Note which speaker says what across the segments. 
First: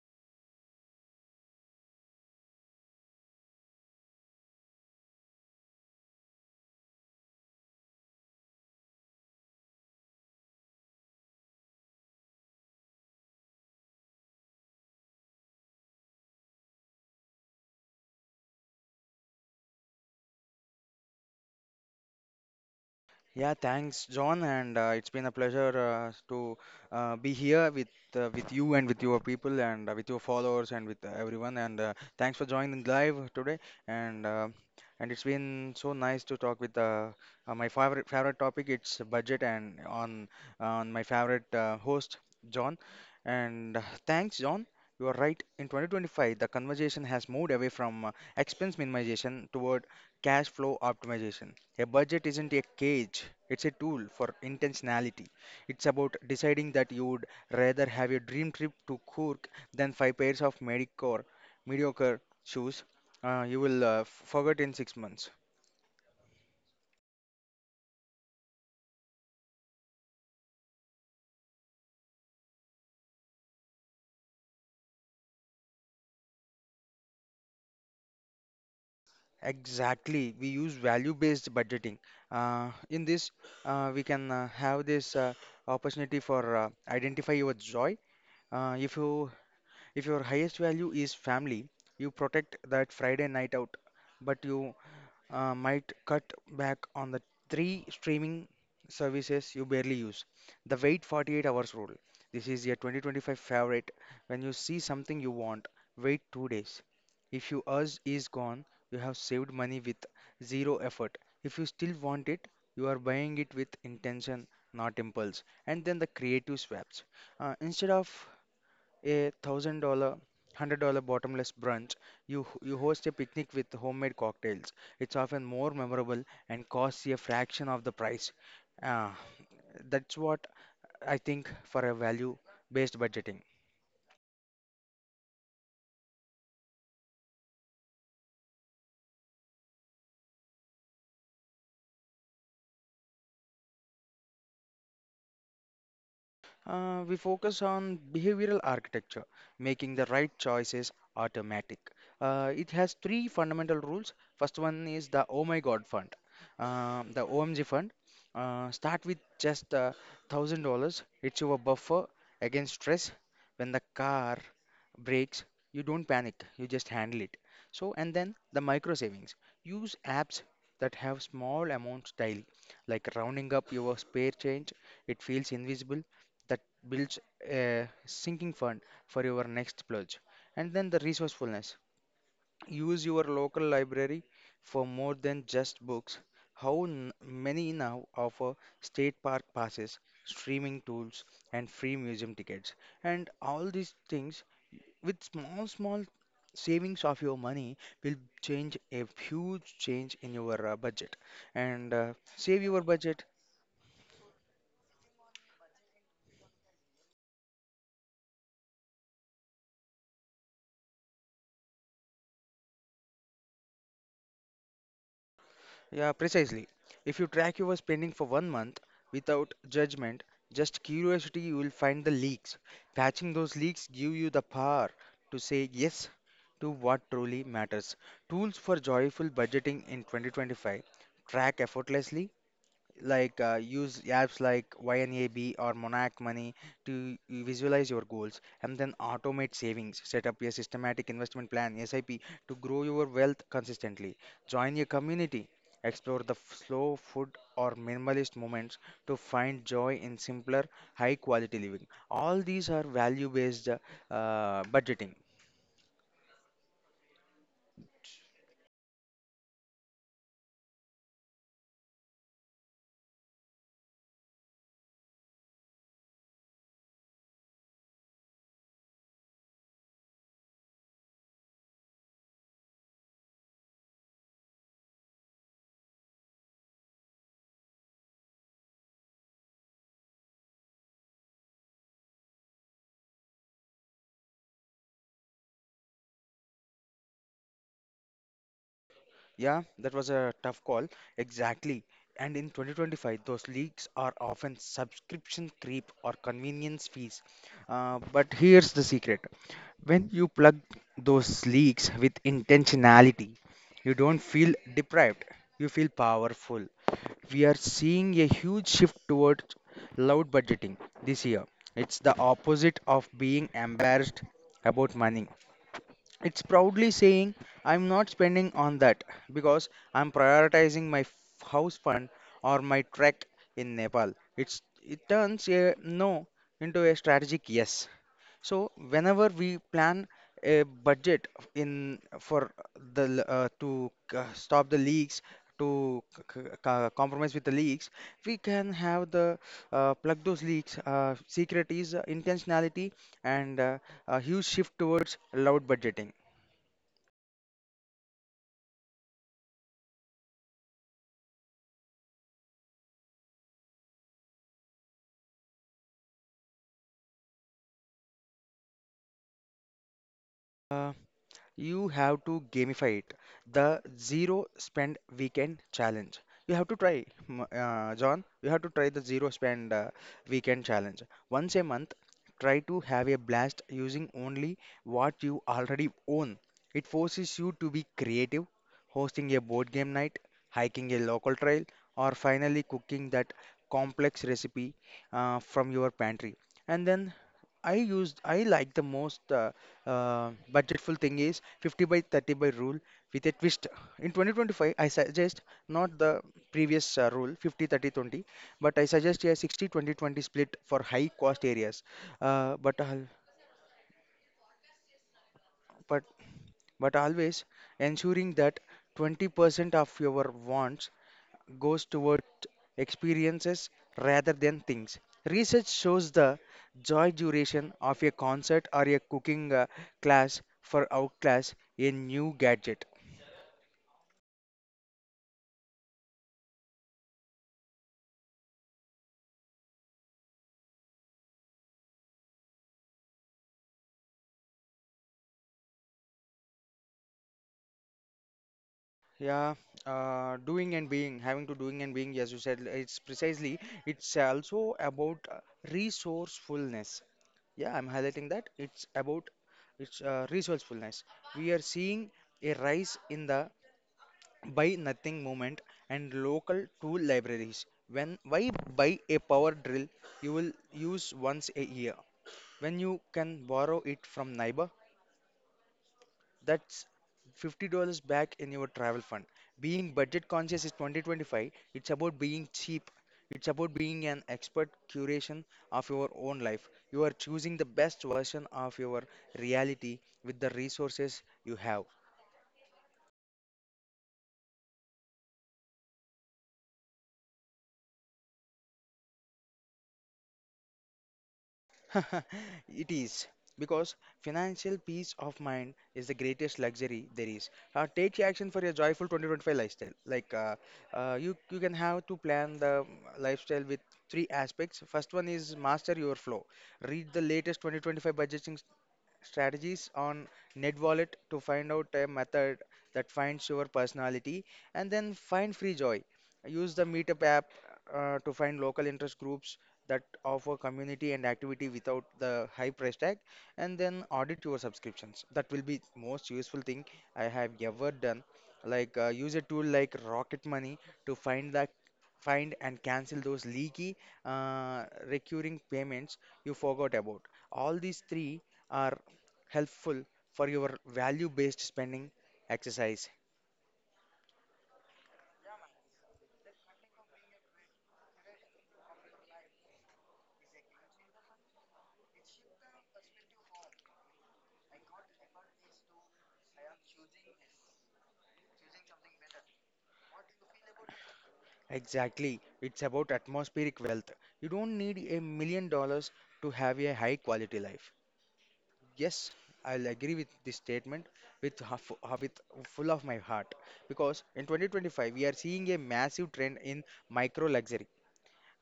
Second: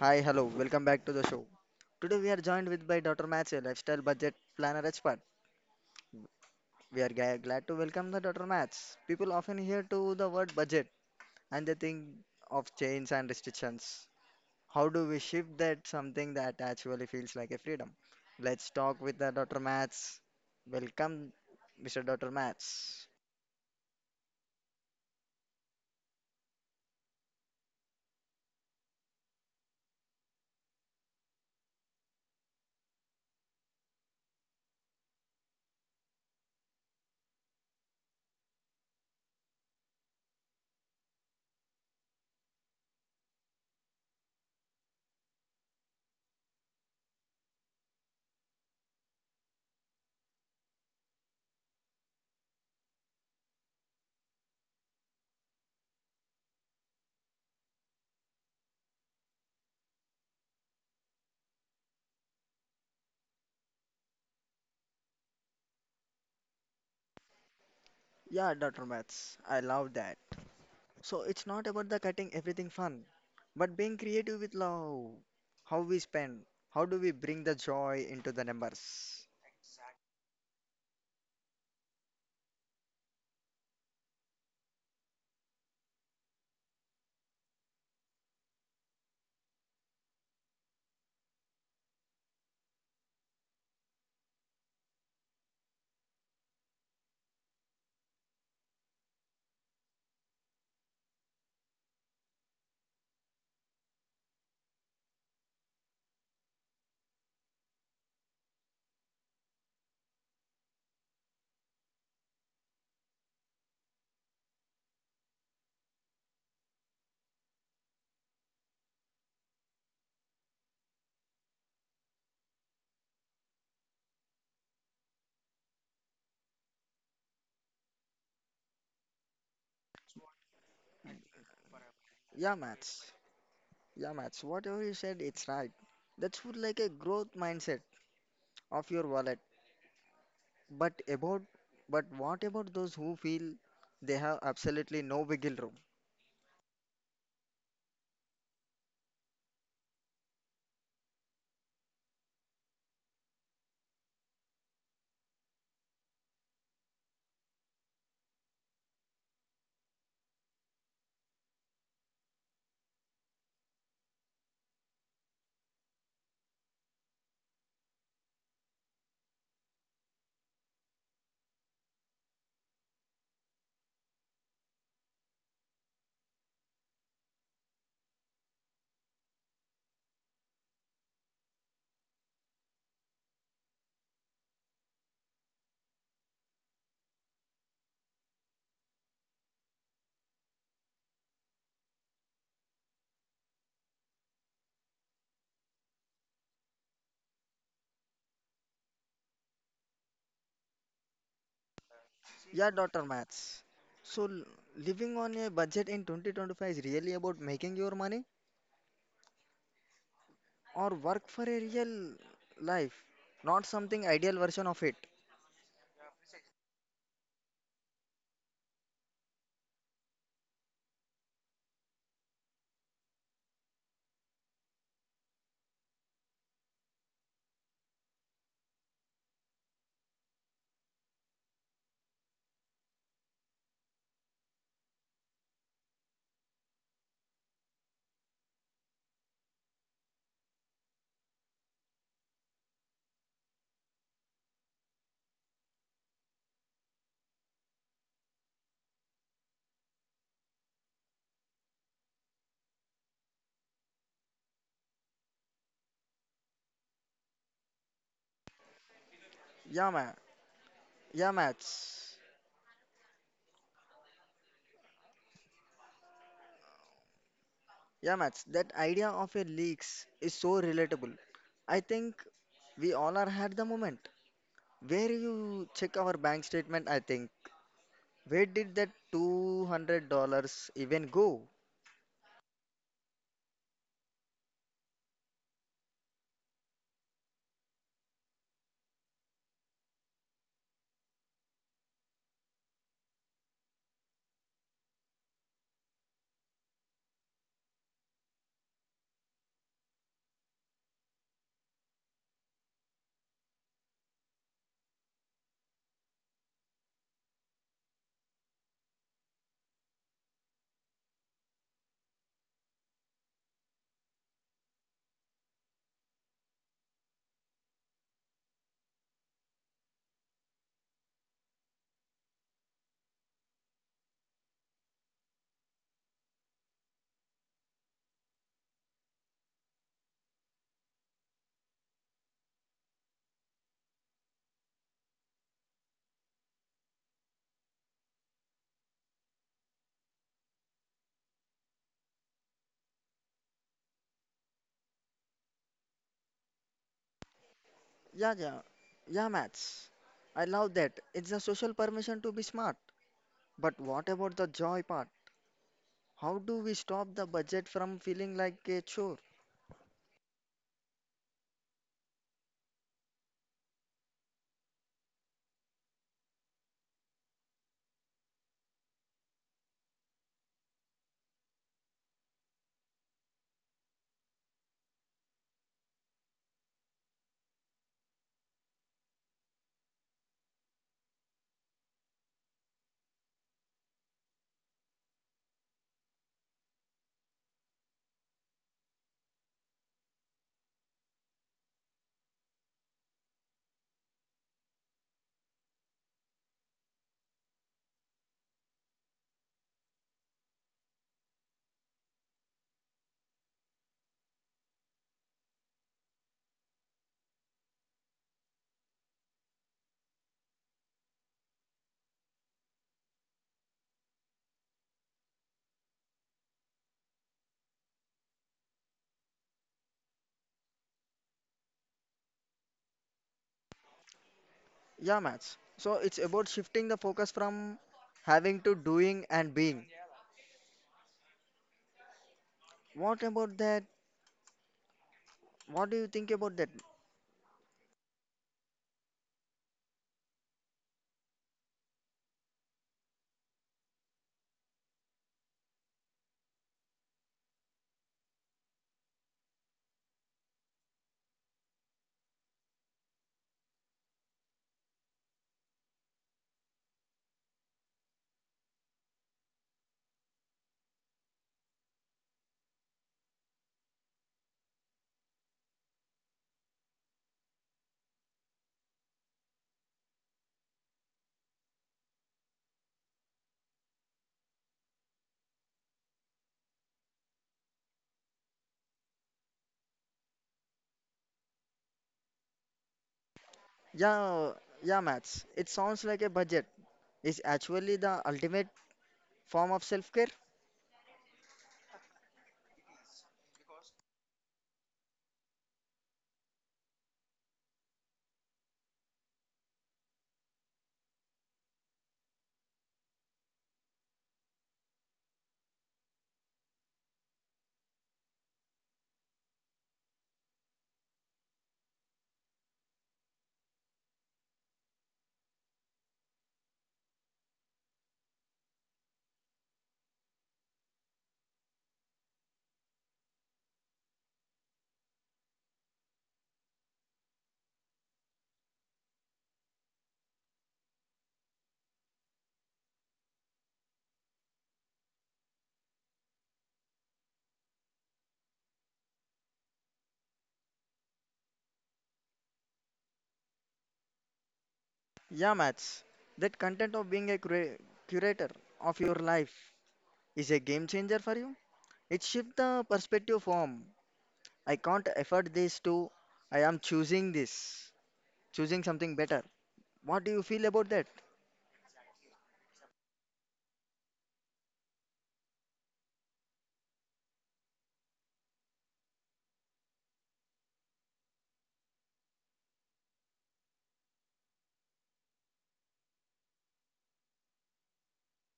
Speaker 1: Hi, hello, welcome back to the show. Today we are joined with by Dr. Match, a lifestyle budget planner expert. We are glad to welcome the Dr. Match. People often hear to the word budget and they think of chains and restrictions. How do we shift that something that actually feels like a freedom? Let's talk with the Dr. Match. Welcome, Mr. Dr. Match.
Speaker 2: Yeah, thanks, John, and it's been a pleasure to be here with you and with your people and with your followers and with everyone. And thanks for joining live today. And uh, and it's been so nice to talk with my favorite topic. It's budget and on my favorite host, John. And thanks, John. You are right. In 2025, the conversation has moved away from expense minimization toward cash flow optimization. A budget isn't a cage, it's a tool for intentionality. It's about deciding that you would rather have a dream trip to Cork than five pairs of mediocre shoes you will forget in 6 months.
Speaker 1: Yeah, Dr. Match, I love that. So it's not about the cutting everything fun, but being creative with love. How we spend, how do we bring the joy into the numbers?
Speaker 2: Exactly, we use value based budgeting. In this, we can have this opportunity for identify your joy. Uh, if you if your highest value is family, you protect that Friday night out, but you might cut back on the three streaming services you barely use. The wait 48 hours rule. This is your 2025 favorite. When you see something you want, wait 2 days. If your urge is gone, you have saved money with zero effort. If you still want it, you are buying it with intention, not impulse. And then the creative swaps. Instead of $1,000 $100 bottomless brunch, you host a picnic with homemade cocktails. It's often more memorable and costs a fraction of the price uh, that's what I think for a value
Speaker 1: Yeah,
Speaker 2: based
Speaker 1: Mats.
Speaker 2: budgeting.
Speaker 1: Yeah, Mats. Whatever you said, it's right. That's what like a growth mindset of your wallet. But about, but what about those who feel they have absolutely no wiggle room?
Speaker 2: We focus on behavioral architecture, making the right choices automatic. It has three fundamental rules. First one is the Oh My God Fund, the OMG Fund. Start with just $1,000. It's your buffer against stress. When the car breaks, you don't panic. You just handle it. So, and then the micro savings. Use apps that have small amounts daily, like rounding up your spare change. It feels invisible, that builds a sinking fund for your next plunge. And then the resourcefulness. Use your local library for more than just books. How many now offer state park passes, streaming tools, and free museum tickets? And all these things with small, small savings of your money will change a huge change in your budget and save
Speaker 1: Yeah,
Speaker 2: your
Speaker 1: Dr.
Speaker 2: budget.
Speaker 1: Mats. So living on a budget in 2025 is really about making your money or work for a real life, not something ideal version of it.
Speaker 2: Yeah, precisely. If you track your spending for 1 month without judgment, just curiosity, you will find the leaks. Patching those leaks give you the power to say yes to what truly matters. Tools for joyful budgeting in 2025. Track effortlessly, like use apps like YNAB or Monarch Money to visualize your goals, and then automate savings. Set up a systematic investment plan, SIP, to grow your wealth consistently. Join a community. Explore the slow food or minimalist moments to find joy in simpler, high quality living. All these are value based budgeting.
Speaker 1: Yeah, man. Yeah, maths. Yeah, maths. That idea of a leaks is so relatable. I think we all are had the moment where you check our bank statement. I think where did that $200 even go?
Speaker 2: Yeah, that was a tough call. Exactly. And in 2025, those leaks are often subscription creep or convenience fees. But here's the secret. When you plug those leaks with intentionality, you don't feel deprived, you feel powerful. We are seeing a huge shift towards loud budgeting this year. It's the opposite of being embarrassed about money. It's proudly saying, "I'm not spending on that because I'm prioritizing my house fund or my trek in Nepal." It turns a no into a strategic yes. So whenever we plan a budget in for the l- to c- stop the leaks, to compromise with the leaks, we can have the plug those leaks. Secret is intentionality and a huge shift towards loud budgeting.
Speaker 1: Yeah, yeah, yeah, maths. I love that. It's a social permission to be smart. But what about the joy part? How do we stop the budget from feeling like a chore?
Speaker 2: Uh, you have to gamify it. The zero spend weekend challenge. You have to try, John. You have to try the zero spend weekend challenge. Once a month, try to have a blast using only what you already own. It forces you to be creative, hosting a board game night, hiking a local trail, or finally cooking that complex recipe from your pantry. And then I like the most, budgetful thing is 50 by 30 by rule with a twist. In 2025, I suggest not the previous rule 50 30 20, but I suggest a 60 20 20 split for high cost areas. Uh, but, al- but, but always ensuring that 20% of your wants goes toward experiences rather than things. Research shows the joy duration of a concert or a cooking class for outclass a new gadget.
Speaker 1: Yeah, Max. So it's about shifting the focus from having to doing and being. What about that? What do you think about that?
Speaker 2: Yeah, doing and being, having to doing and being, as you said, it's precisely, it's also about resourcefulness. Yeah, I'm highlighting that. It's about it's resourcefulness. We are seeing a rise in the buy nothing movement and local tool libraries. When Why buy a power drill you will use once a year when you can borrow it from neighbor? That's $50 back in your travel fund. Being budget conscious is 2025. It's about being cheap. It's about being an expert curation of your own life. You are choosing the best version of your reality with the resources you have.
Speaker 1: Yeah, yeah, Max. It sounds like a budget is actually the ultimate form of self-care.
Speaker 2: It is because financial peace of mind is the greatest luxury there is. Take action for your joyful 2025 lifestyle. Like you can have to plan the lifestyle with three aspects. First one is master your flow. Read the latest 2025 budgeting strategies on NerdWallet to find out a method that finds your personality, and then find free joy. Use the Meetup app to find local interest groups that offer community and activity without the high price tag, and then audit your subscriptions. That will be most useful thing I have ever done. Like use a tool like Rocket Money to find and cancel those leaky recurring payments you forgot about. All these three are helpful for your value based spending exercise.
Speaker 1: Yeah, Max. That content of being a curator of your life is a game changer for you. It shifts the perspective from I can't afford this to I am choosing this, choosing something better. What do you feel about that?
Speaker 2: Exactly, it's about atmospheric wealth. You don't need $1 million to have a high quality life. Yes, I'll agree with this statement with full of my heart, because in 2025 we are seeing a massive trend in micro luxury.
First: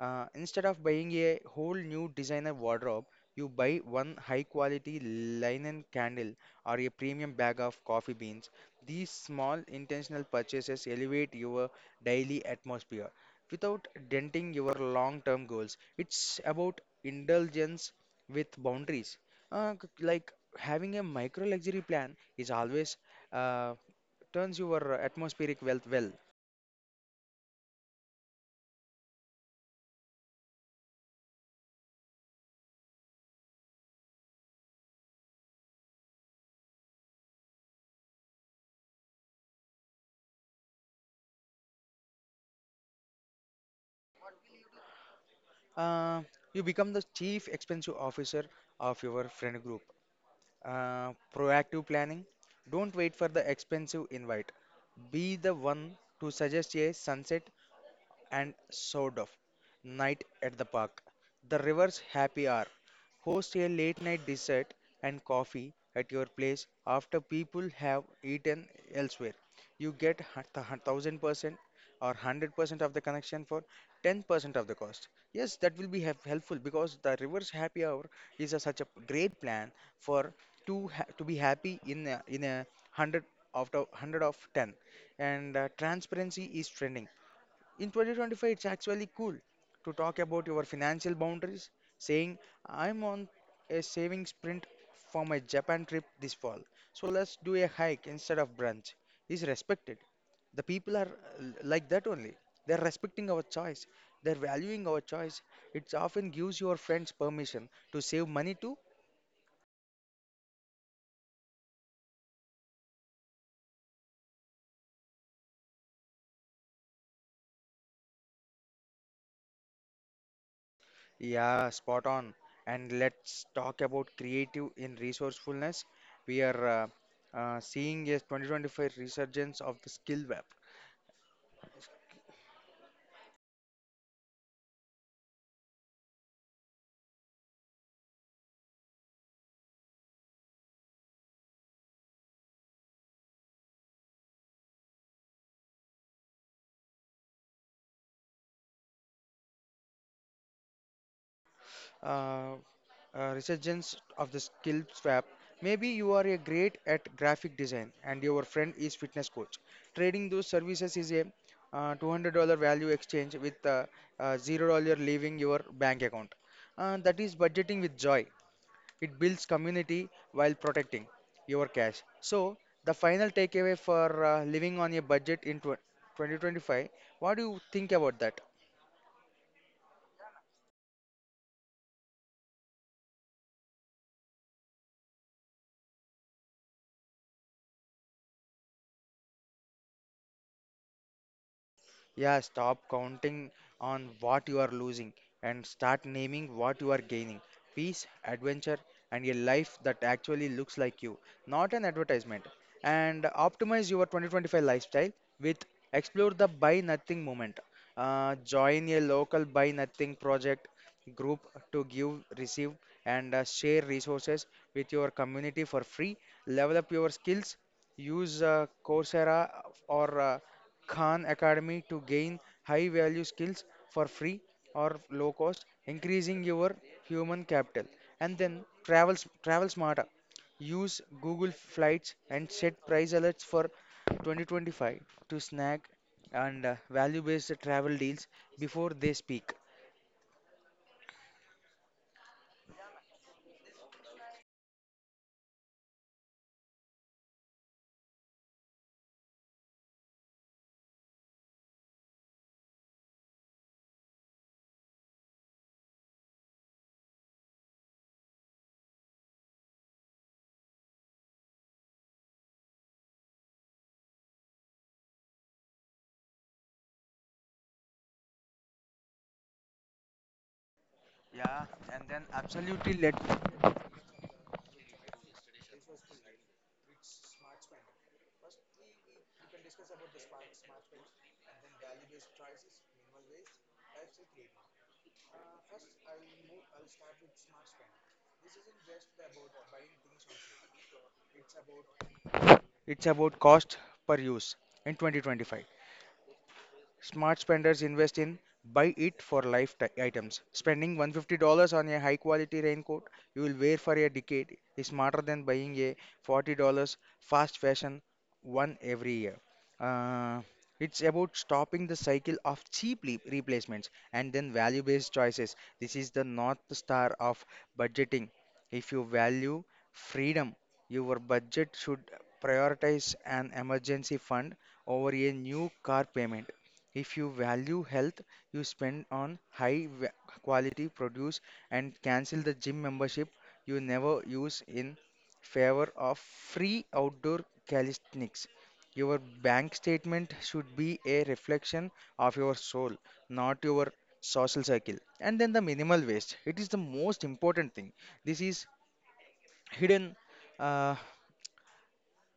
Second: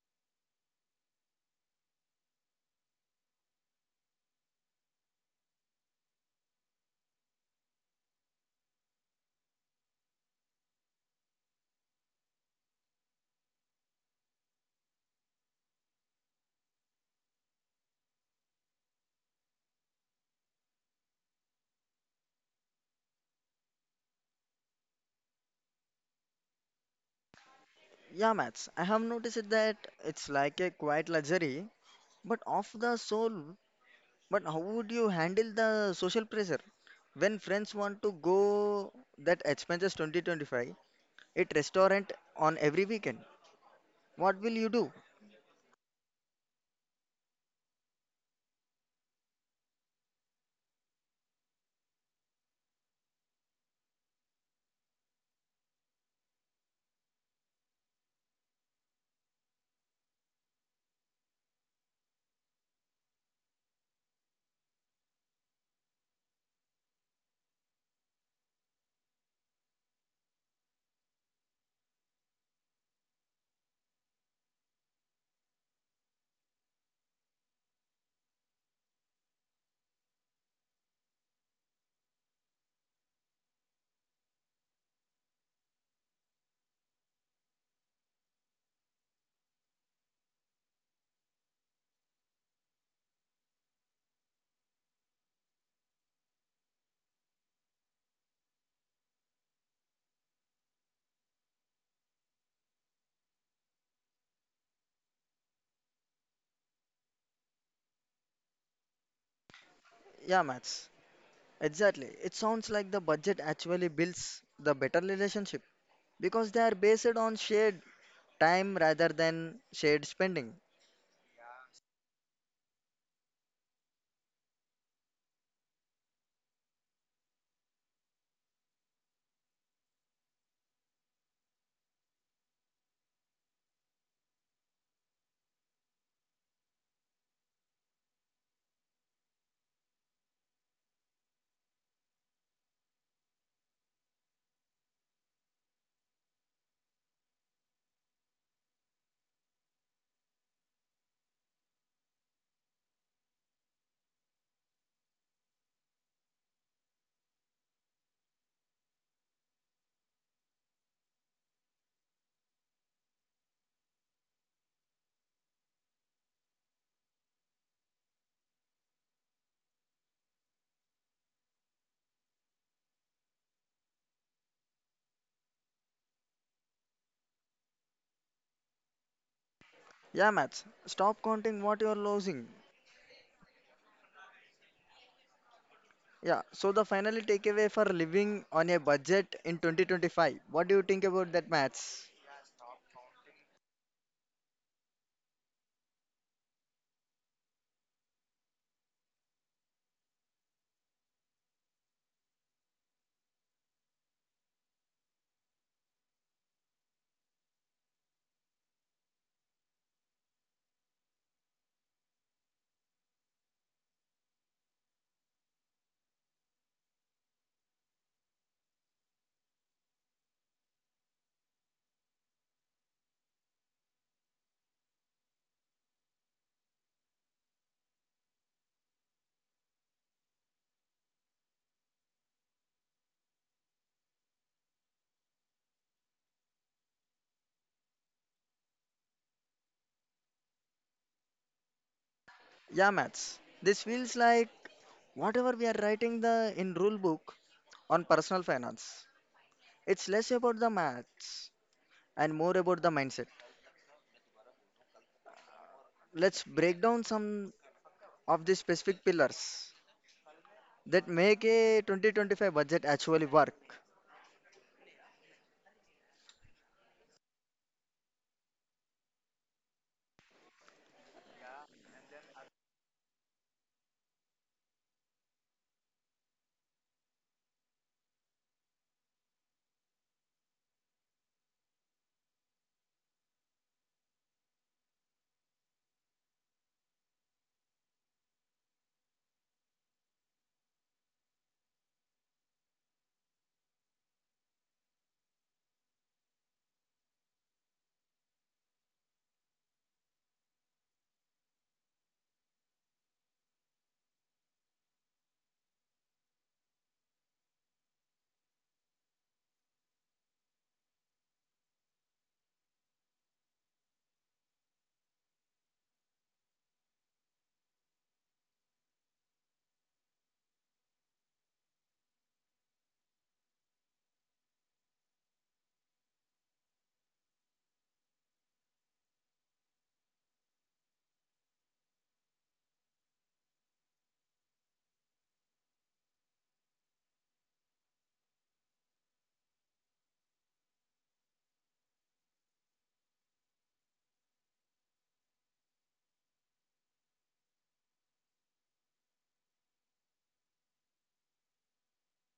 Speaker 2: Instead of buying a whole new designer wardrobe, you buy one high quality linen candle or a premium bag of coffee beans. These small intentional purchases elevate your daily atmosphere without denting your long term goals. It's about indulgence with boundaries. Like having a micro luxury plan is always uh, turns your atmospheric wealth well.
Speaker 1: Yeah, Max, I have noticed that it's like a quiet luxury, but of the soul. But how would you handle the social pressure when friends want to go that expenses 2025 it restaurant on every weekend? What will you do?
Speaker 2: Uh, you become the chief expensive officer of your friend group. Proactive planning. Don't wait for the expensive invite. Be the one to suggest a sunset and sort of Night at the Park, the River's Happy Hour. Host a late night dessert and coffee at your place after people have eaten elsewhere. You get 1,000% or 100% of the connection for 10% of the cost. Yes, that will be helpful because the River's Happy Hour is such a great plan for to be happy in a hundred of the hundred of ten. And transparency is trending in 2025. It's actually cool to talk about your financial boundaries, saying, I'm on a saving sprint for my Japan trip this fall, so let's do a hike instead of brunch," is respected. The people are like that only, they're respecting our choice, they're valuing our choice. It often gives your friends permission to save money too.
Speaker 1: Yeah, Max, exactly. It sounds like the budget actually builds the better relationship because they are based on shared time rather than shared spending.
Speaker 2: Yeah, spot on. And let's talk about creative in resourcefulness. We are seeing a 2025 resurgence of the skill web. Uh, Resurgence of the skill swap. Maybe you are a great at graphic design and your friend is fitness coach. Trading those services is a $200 value exchange with $0 leaving your bank account. That is budgeting with joy. It builds community while protecting your cash. So, the final takeaway for living on a budget in tw 2025, what do you think about that?
Speaker 1: Yeah, Max, stop counting what you are losing. Yeah, so the final takeaway for living on a budget in 2025. What do you think about that, maths?
Speaker 2: Yeah, stop counting on what you are losing and start naming what you are gaining. Peace, adventure, and a life that actually looks like you, not an advertisement. And optimize your 2025 lifestyle with: explore the Buy Nothing movement. Join a local Buy Nothing project group to give, receive, and share resources with your community for free. Level up your skills. Use Coursera or Khan Academy to gain high value skills for free or low cost, increasing your human capital. And then travel smarter. Use Google Flights and set price alerts for 2025 to snag and value based travel deals before they speak.
Speaker 1: Yeah, maths. This feels like whatever we are writing the in rule book on personal finance. It's less about the maths and more about the mindset. Let's break down some of the specific pillars that make a 2025 budget actually work.
Speaker 2: Yeah, and then absolutely, let it's about cost per use in 2025. Smart spenders invest in buy it for life ti- items. Spending $150 on a high quality raincoat you will wear for a decade is smarter than buying a $40 fast fashion one every year. Uh, it's about stopping the cycle of cheap replacements and then value based choices. This is the north star of budgeting. If you value freedom, your budget should prioritize an emergency fund over a new car payment. If you value health, you spend on high quality produce and cancel the gym membership you never use in favor of free outdoor calisthenics. Your bank statement should be a reflection of your soul, not your social circle. And then the minimal waste. It is the most important thing. This is hidden. Uh,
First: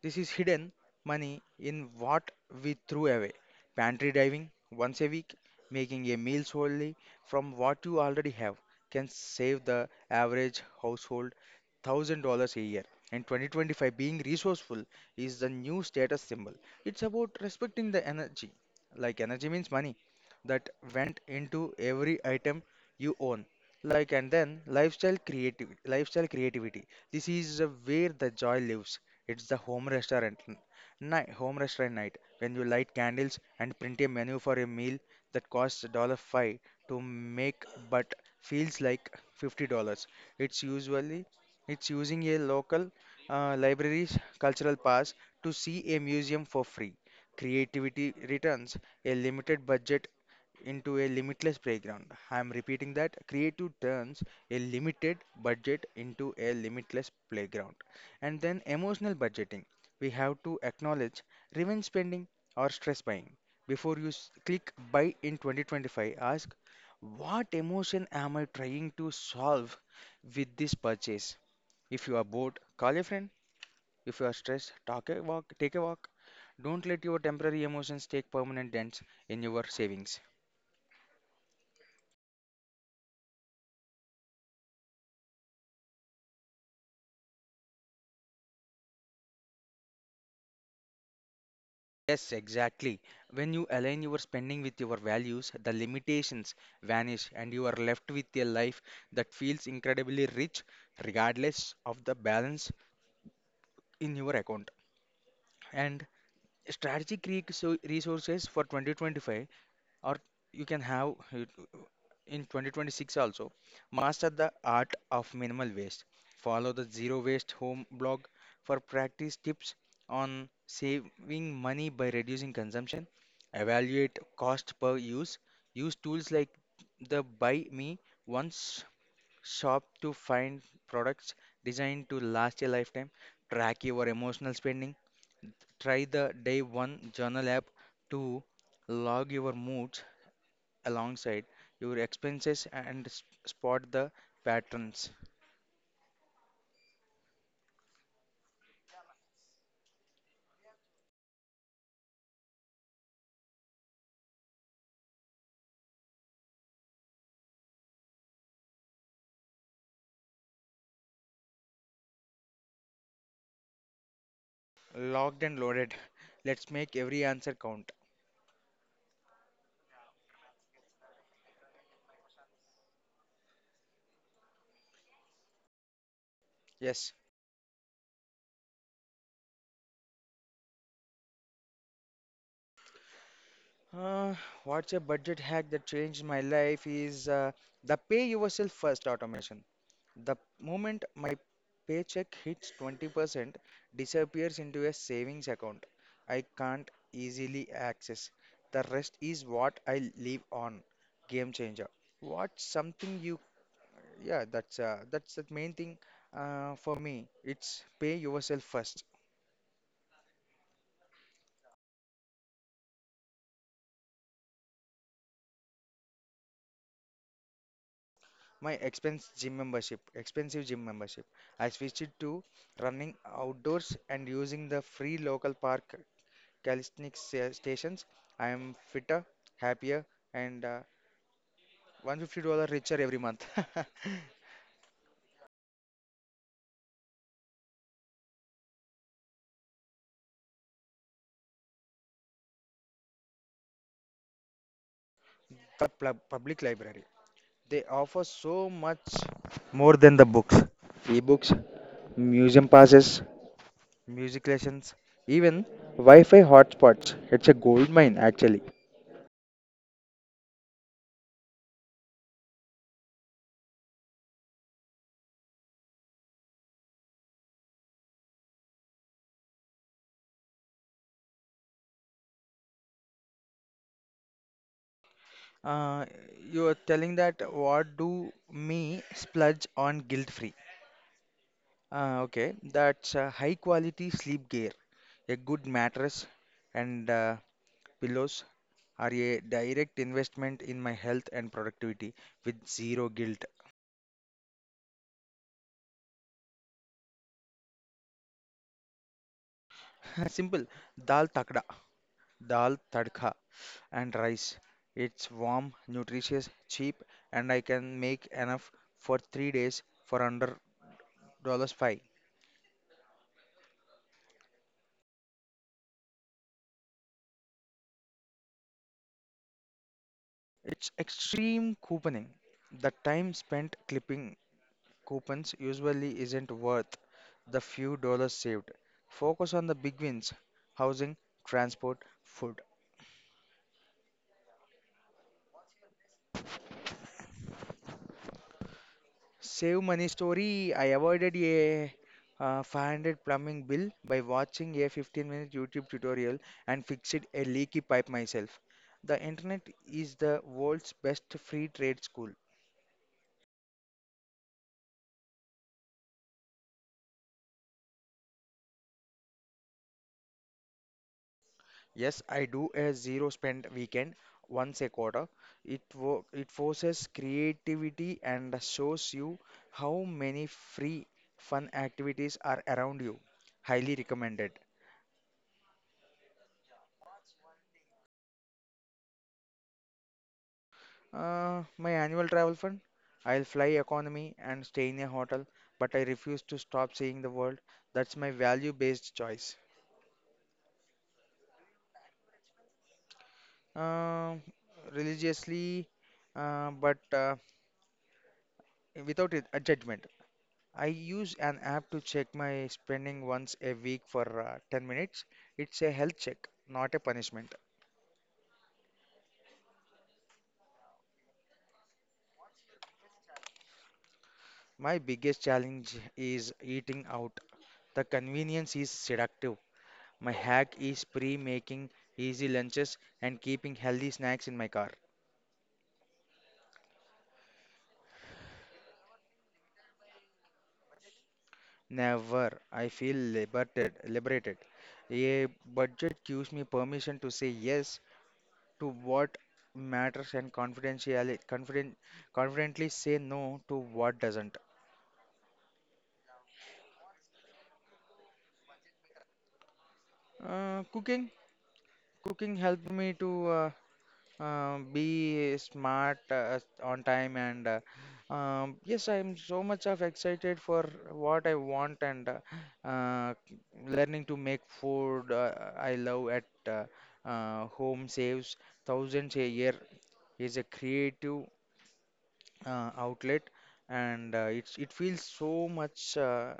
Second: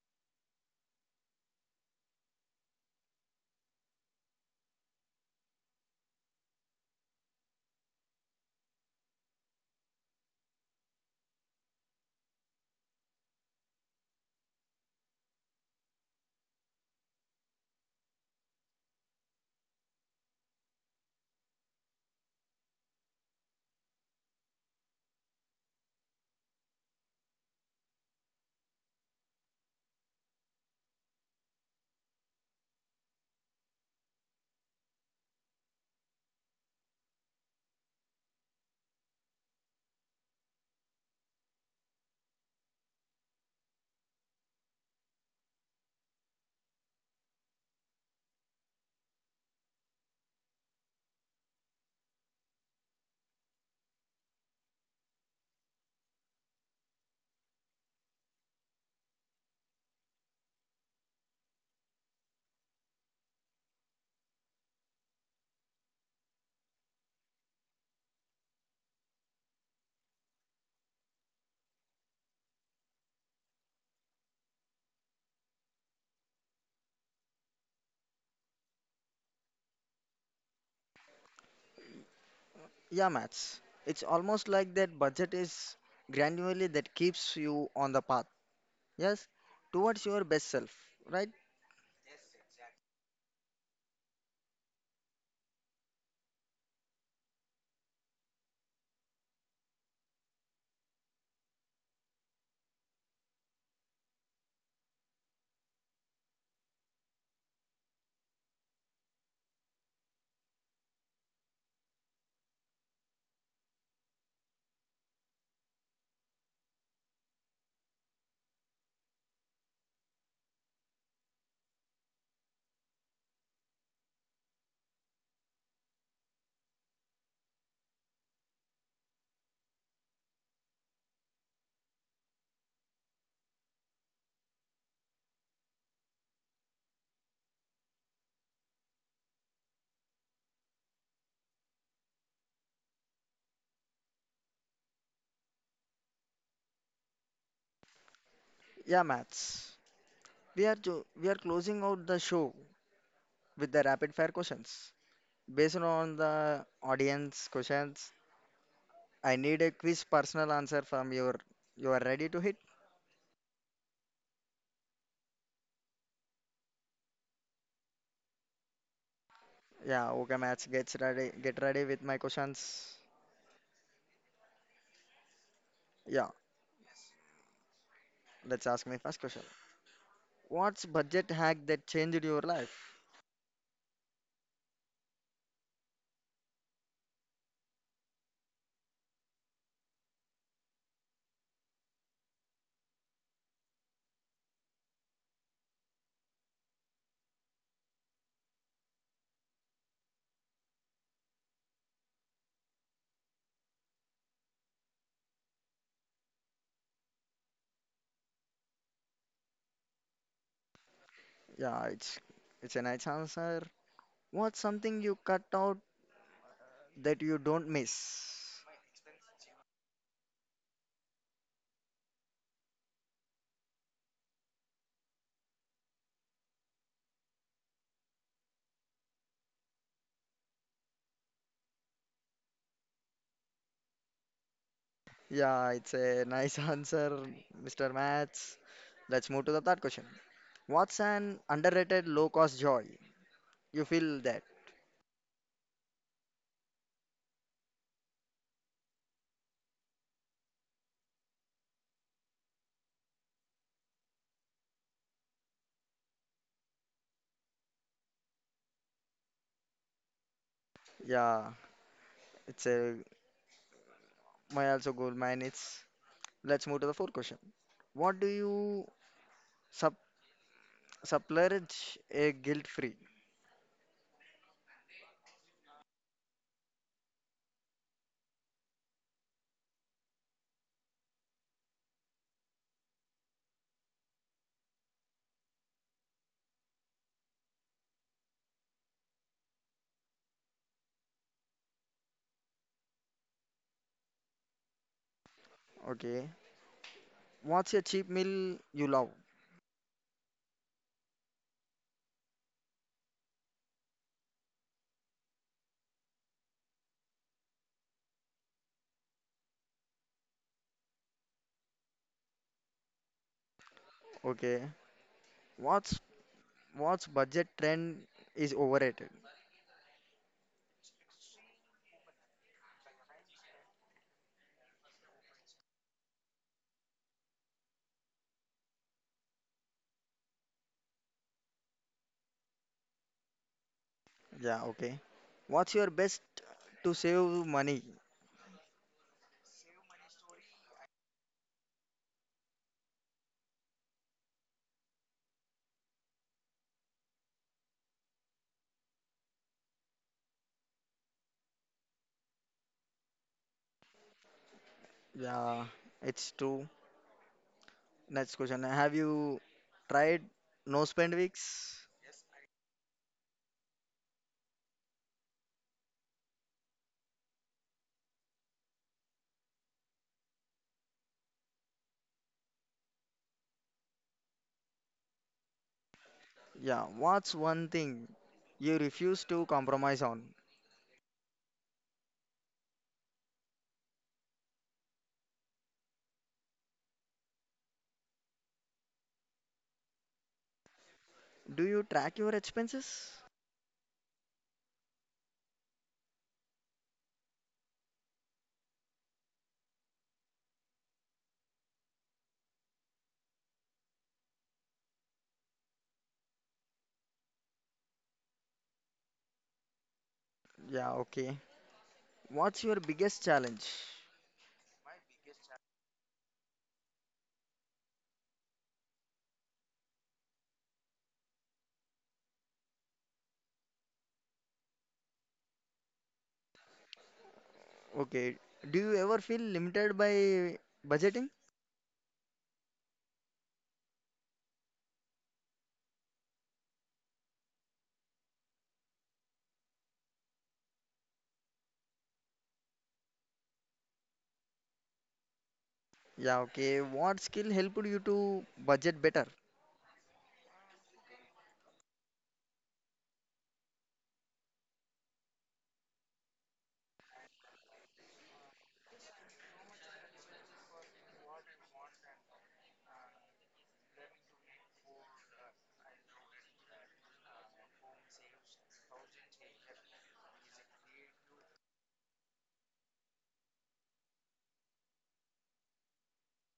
Speaker 2: this is hidden money in what we threw away. Pantry diving once a week, making a meal solely from what you already have, can save the average household $1,000 a year. In 2025, being resourceful is the new status symbol. It's about respecting the energy. Like, energy means money that went into every item you own. Like, and then lifestyle creativity, lifestyle creativity. This is where the joy lives. It's the home restaurant night when you light candles and print a menu for a meal that costs 5 to make but feels like $50. It's usually it's using a local library's cultural pass to see a museum for free. Creativity returns a limited budget into a limitless playground. I'm repeating that: creative turns a limited budget into a limitless playground. And then emotional budgeting. We have to acknowledge revenge spending or stress buying. Before you click buy in 2025, ask, what emotion am I trying to solve with this purchase? If you are bored, call a friend. If you are stressed, take a walk. Don't let your temporary emotions take permanent dents in your savings.
Speaker 1: Yeah, maths. It's almost like that budget is granularly that keeps you on the path. Yes, towards your best self, right?
Speaker 2: Yes, exactly. When you align your spending with your values, the limitations vanish and you are left with a life that feels incredibly rich regardless of the balance in your account. And strategic resources for 2025, or you can have it in 2026 also. Master the art of minimal waste. Follow the zero waste home blog for practice tips on saving money by reducing consumption. Evaluate cost per use. Use tools like the buy me once shop to find products designed to last a lifetime. Track your emotional spending. Try the day one journal app to log your moods alongside your expenses and spot the patterns.
Speaker 1: Yeah, maths. We are closing out the show with the rapid fire questions. Based on the audience questions, I need a quiz personal answer from your. You are ready to hit?
Speaker 2: Locked and loaded. Let's make every answer count.
Speaker 1: Yeah, okay, maths. Gets ready. Get ready with my questions. Yeah,
Speaker 2: Yes.
Speaker 1: let's ask my first question. What's budget hack that changed your life?
Speaker 2: Uh, what's a budget hack that changed my life is the pay yourself first automation. The moment my paycheck hits, 20% disappears into a savings account I can't easily access. The rest is what I live on. Game changer. What's something you? Yeah, that's the main thing for me. It's pay yourself first.
Speaker 1: Yeah, it's a nice answer. What's something you cut out that you don't miss?
Speaker 2: My expense gym membership, expensive gym membership. I switched it to running outdoors and using the free local park calisthenics stations. I am fitter, happier, and $150 richer every month.
Speaker 1: Yeah, it's a nice answer, Mr. Maths. Let's move to the third question. What's an underrated low cost joy? You feel that?
Speaker 2: The public library. They offer so much more than the books: ebooks, museum passes, music lessons, even Wi-Fi hotspots. It's a gold mine actually.
Speaker 1: Yeah, it's a my also goal mine. It's let's move to the fourth question. What do you sub splurge a guilt free?
Speaker 2: Uh, you are telling that, what do me splurge on guilt-free? Okay, that's a high-quality sleep gear, a good mattress, and pillows are a direct investment in my health and productivity with zero guilt.
Speaker 1: Okay. What's a cheap meal you love?
Speaker 2: Simple, dal takda. Dal tadka, and rice. It's warm, nutritious, cheap, and I can make enough for 3 days for under dollars $5.
Speaker 1: Okay. What's what's budget trend is overrated?
Speaker 2: It's extreme couponing. The time spent clipping coupons usually isn't worth the few dollars saved. Focus on the big wins: housing, transport, food.
Speaker 1: Yeah, okay. What's your best to save money?
Speaker 2: Save money story. I avoided a 500 plumbing bill by watching a 15-minute YouTube tutorial and fixed a leaky pipe myself. The internet is the world's best free trade school.
Speaker 1: Yeah, it's true. Next question. Have you tried no spend weeks?
Speaker 2: Yes, I do a zero spend weekend once a quarter. It forces creativity and shows you how many free fun activities are around you. Highly recommended.
Speaker 1: Yeah. What's one thing you refuse to compromise on?
Speaker 2: My annual travel fund. I'll fly economy and stay in a hotel, but I refuse to stop seeing the world. That's my value-based choice.
Speaker 1: Do you track your expenses?
Speaker 2: Um, religiously, but without it, a judgment. I use an app to check my spending once a week for 10 minutes. It's a health check, not a punishment.
Speaker 1: Yeah, okay. What's your biggest challenge?
Speaker 2: My biggest challenge is eating out. The convenience is seductive. My hack is pre making easy lunches and keeping healthy snacks in my car.
Speaker 1: Okay. Do you ever feel limited by budgeting?
Speaker 2: Never. I feel liberated. A budget gives me permission to say yes to what matters and confidentially confident confidently say no to what doesn't.
Speaker 1: Yeah, okay. What skill helped you to budget better?
Speaker 2: Uh, cooking cooking helped me to uh, be smart on time and yes, I'm so much of excited for what I want and uh, learning to make food I love at uh, home saves thousands a year, is a creative outlet and it feels so much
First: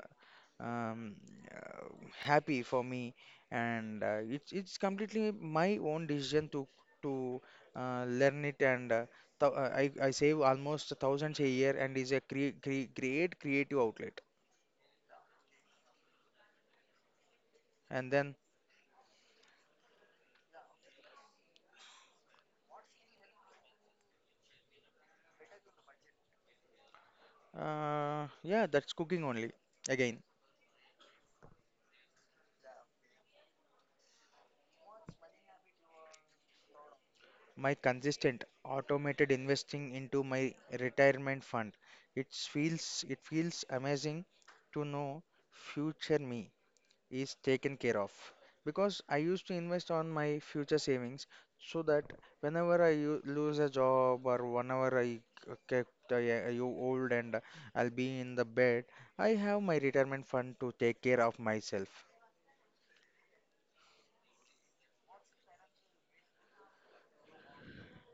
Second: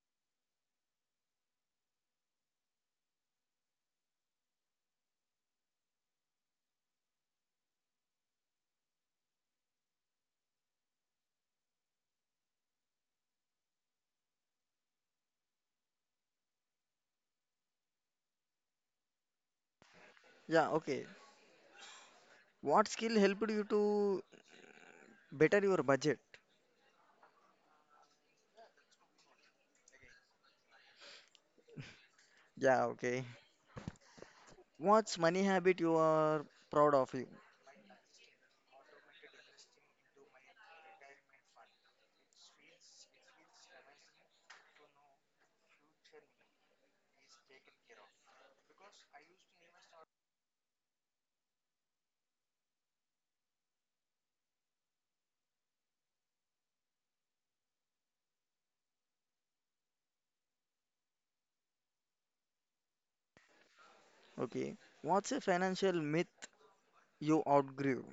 Speaker 2: um, uh, happy for me and it's completely my own decision to learn it and th I save almost thousands a year and is a cre cre great creative outlet and then
Speaker 1: Yeah, okay. What skill helped you to better your budget?
Speaker 2: yeah, that's cooking only again.
Speaker 1: Yeah, okay. What's money habit you are proud of you?
Speaker 2: My consistent automated investing into my retirement fund. It feels amazing to know future me is taken care of because I used to invest on my future savings so that whenever I lose a job or whenever I get yeah, you old and I'll be in the bed, I have my retirement fund to take care of myself.
Speaker 1: Okay. What's a financial myth you outgrew?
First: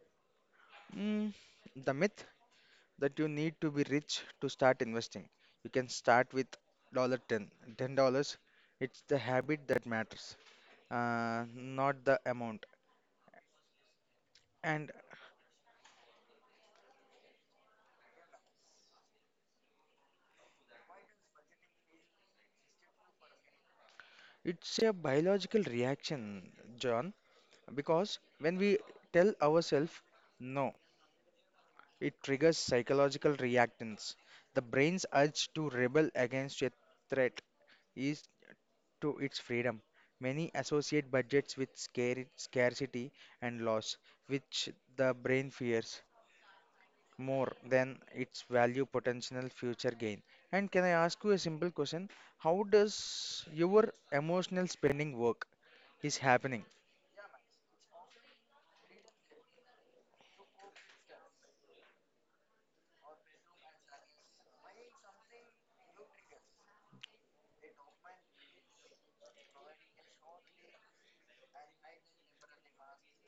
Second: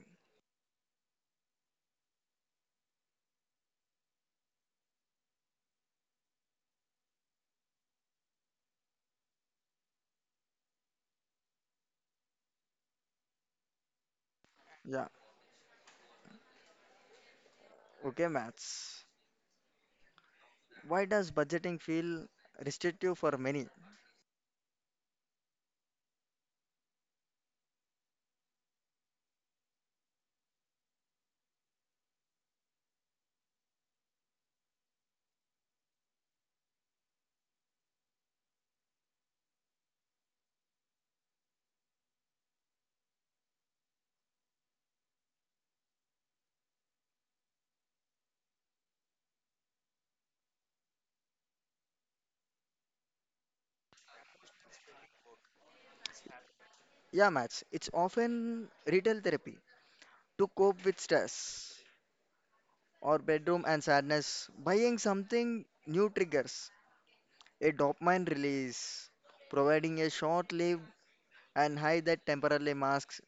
Speaker 2: Mm, the myth that you need to be rich to start investing. You can start with dollar ten, $10. It's the habit that matters, not the amount. And
Speaker 1: Yeah. Okay, maths. Why does budgeting feel restrictive for many?
Speaker 2: it's a biological reaction, John, because when we tell ourselves no, it triggers psychological reactance. The brain's urge to rebel against a threat is to its freedom. Many associate budgets with scarcity and loss, which the brain fears more than its value potential future gain. And can I ask you a simple question? How does your emotional spending work is happening?
Speaker 1: Yeah, maths. It's often retail therapy to cope with stress or bedroom and sadness. Buying something new triggers a dopamine release, providing a short lived and high that temporarily masks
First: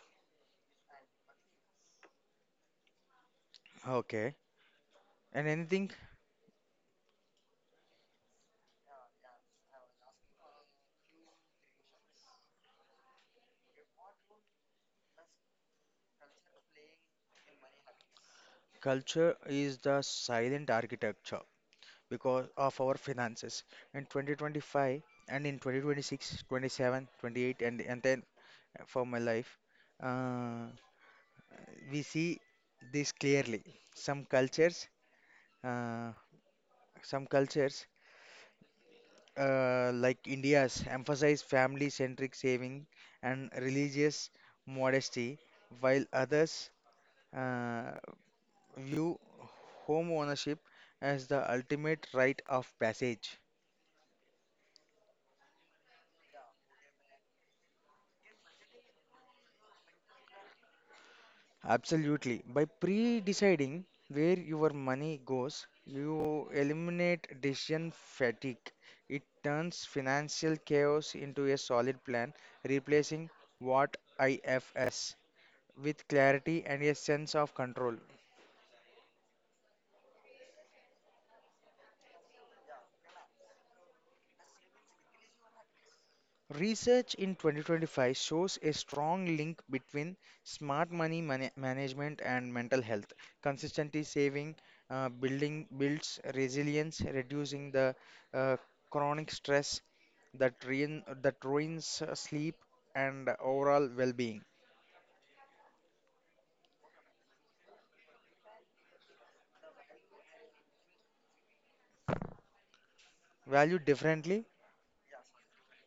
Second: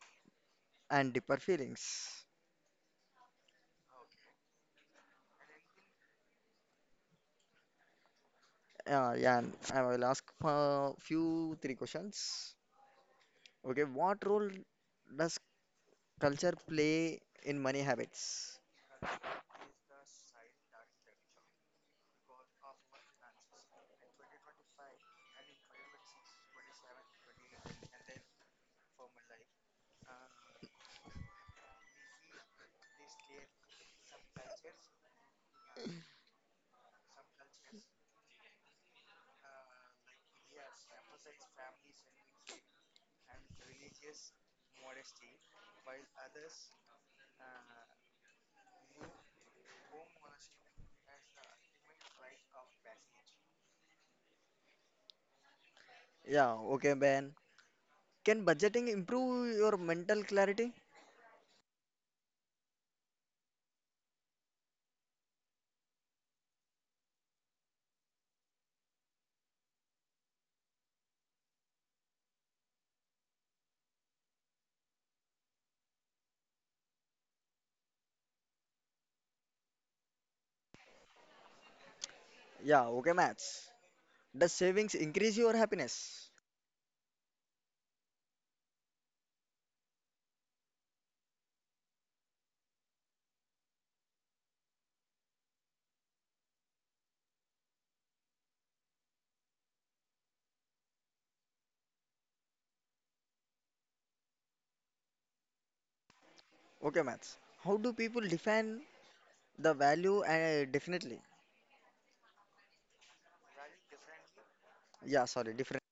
Speaker 1: and deeper feelings.
Speaker 2: Okay. And anything,
Speaker 1: Yeah, and I will ask a few three questions. Okay, what role does culture play in money habits?
Speaker 2: culture is the silent architecture because of our finances. In 2025 and in 2026, 27, 28 and, then for my life, uh, we see this clearly. Some cultures, uh, some cultures like India's, emphasize family-centric saving and religious modesty, while others uh, view home ownership as the ultimate rite of passage.
Speaker 1: Yeah, okay, Ben. Can budgeting improve your mental clarity?
Speaker 2: Absolutely. By pre-deciding where your money goes, you eliminate decision fatigue. It turns financial chaos into a solid plan, replacing what IFS with clarity and a sense of control.
Speaker 1: Yeah, okay, maths. Does savings increase your happiness?
Speaker 2: Research in 2025 shows a strong link between smart money management and mental health. Consistently saving, building builds resilience, reducing the uh, chronic stress that ruins sleep and overall well-being.
Speaker 1: Okay, maths. How do people define the value and definitely?
Speaker 2: Value differently.
Speaker 1: Yeah, sorry, different.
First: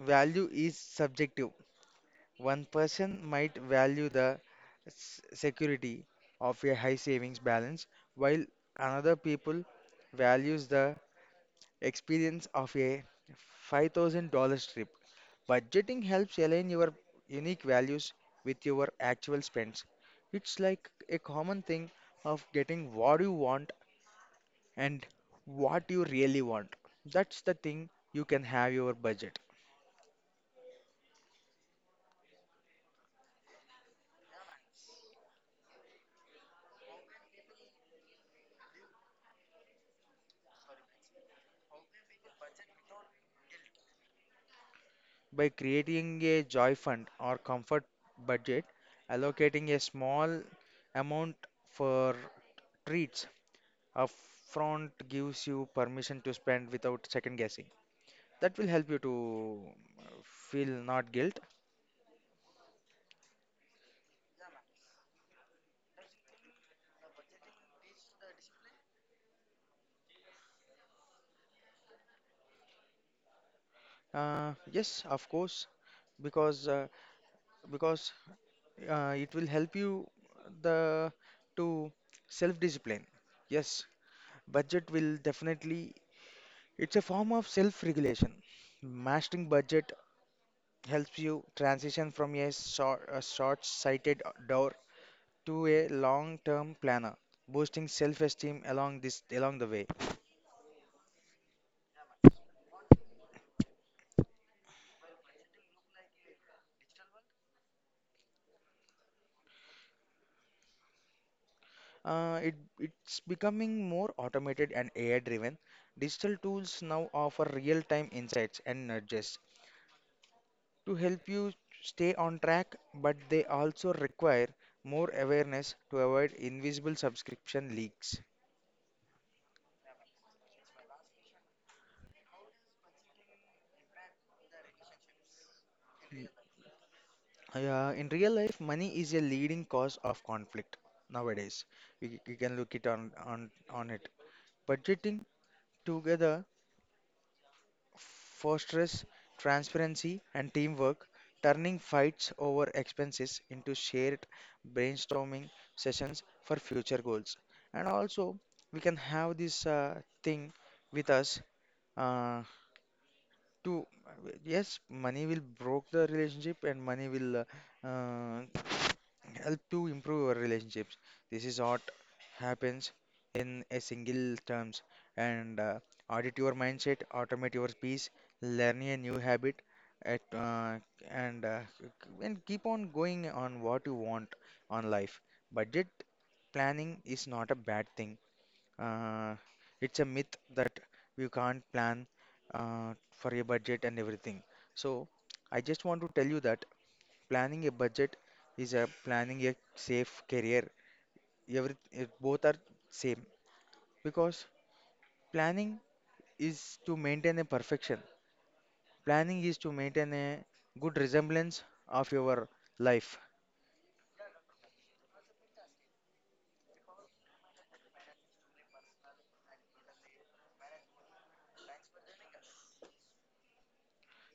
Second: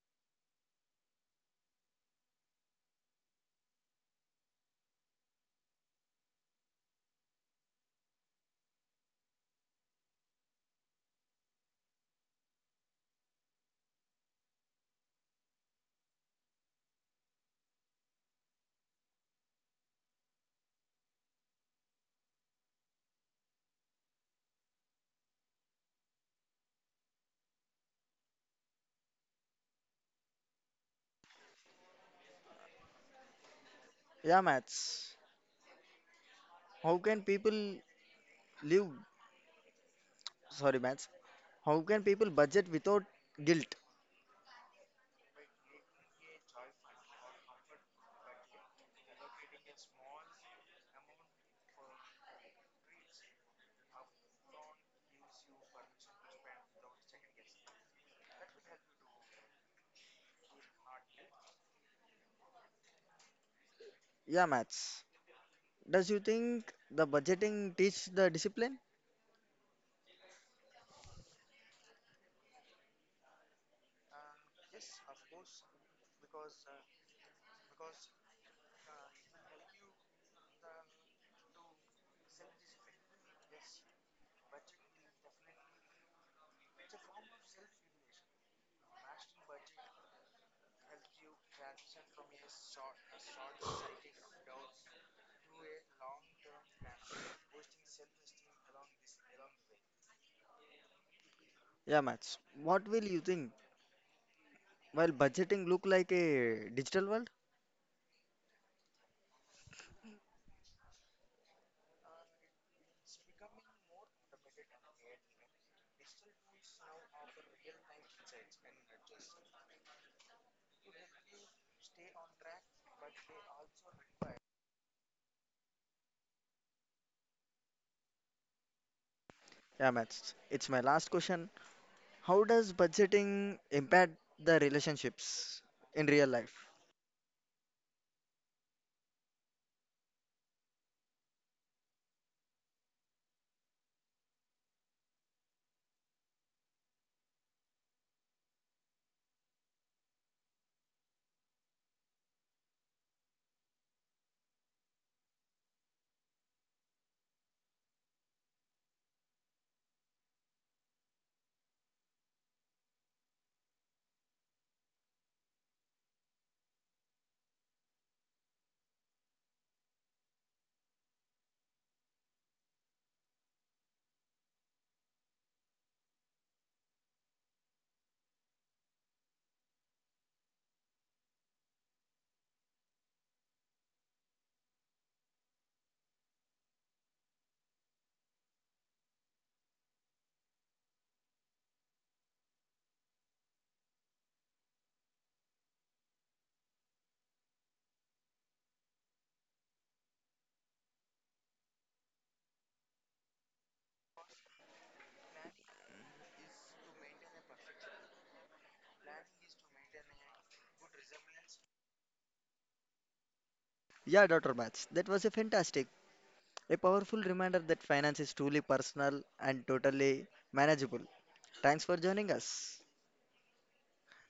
Speaker 2: Value is subjective. One person might value the security of a high savings balance, while another people values the experience of a $5,000 trip. Budgeting helps align your unique values with your actual spends. It's like a common thing of getting what you want and what you really want. That's the thing you can have your budget.
Speaker 1: Yeah, maths. How can people live? Sorry, maths. How can people budget without guilt?
Speaker 2: By creating a joy fund or comfort budget, allocating a small amount for treats upfront gives you permission to spend without second guessing. That will help you to uh, feel not guilt.
Speaker 1: Yeah, maths. Does you think the budgeting teach the discipline?
Speaker 2: Yes, of course, because uh, because it will help you the to self discipline. Yes, budget will definitely, it's a form of self regulation. Mastering budget helps you transition from a short sighted door to a long term planner, boosting self esteem along the way.
Speaker 1: Yeah, maths. What will you think? While budgeting look like a digital world?
Speaker 2: Uh, it, it's becoming more automated and AI driven. Digital tools now offer real time insights and nudges to help you stay on track, but they also require more awareness to avoid invisible subscription leaks.
Speaker 1: Yeah, Max. It's my last question. How does budgeting impact the relationships in
Speaker 2: Mm.
Speaker 1: real life?
Speaker 2: In real life, money is a leading cause of conflict nowadays. We can look it on it. Budgeting together fosters transparency and teamwork, turning fights over expenses into shared brainstorming sessions for future goals. And also, we can have this thing with us. Uh, to Yes, money will broke the relationship and money will uh, help to improve our relationships. This is what happens in a single terms. And Audit your mindset, automate your peace, learn a new habit at, and uh, and keep on going on what you want on life. Budget planning is not a bad thing. uh, it's a myth that you can't plan for a budget and everything. So I just want to tell you that planning a budget is a planning a safe career. Every it, both are same, because planning is to maintain a perfection. Planning is to maintain a good resemblance of your life.
Speaker 1: Yeah, Dr. Max, that was a fantastic, a powerful reminder that finance is truly personal and totally manageable. Thanks for joining us.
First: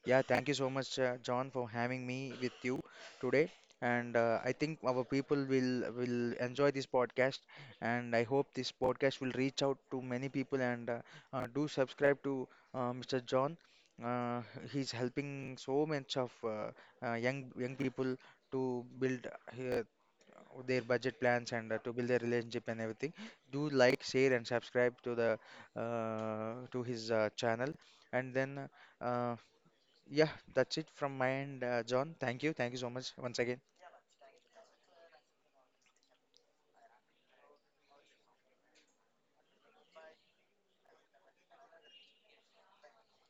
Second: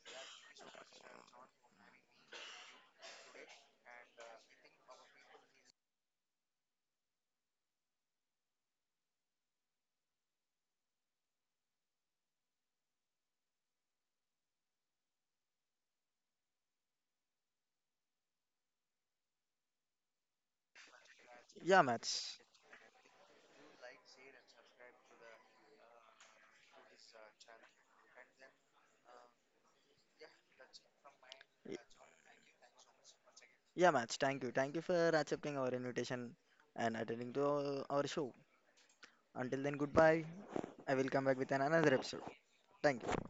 Speaker 2: Yeah, thank you so much, John, for having me with you today. And I think our people will enjoy this podcast. And I hope this podcast will reach out to many people. And do subscribe to Mr. John. Uh, he's helping so much of young people to build their budget plans and
Speaker 1: Yeah,
Speaker 2: to build their
Speaker 1: Max.
Speaker 2: relationship and everything. Do like, share, and subscribe to the to his channel. And then. Uh, yeah, that's it from my end,
Speaker 1: Y-
Speaker 2: John. Thank you. Thank you so much once again.
Speaker 1: Yeah, Max. Thank you. Thank you for accepting our invitation and attending to our show. Until then, goodbye. I will come back with an another episode. Thank you.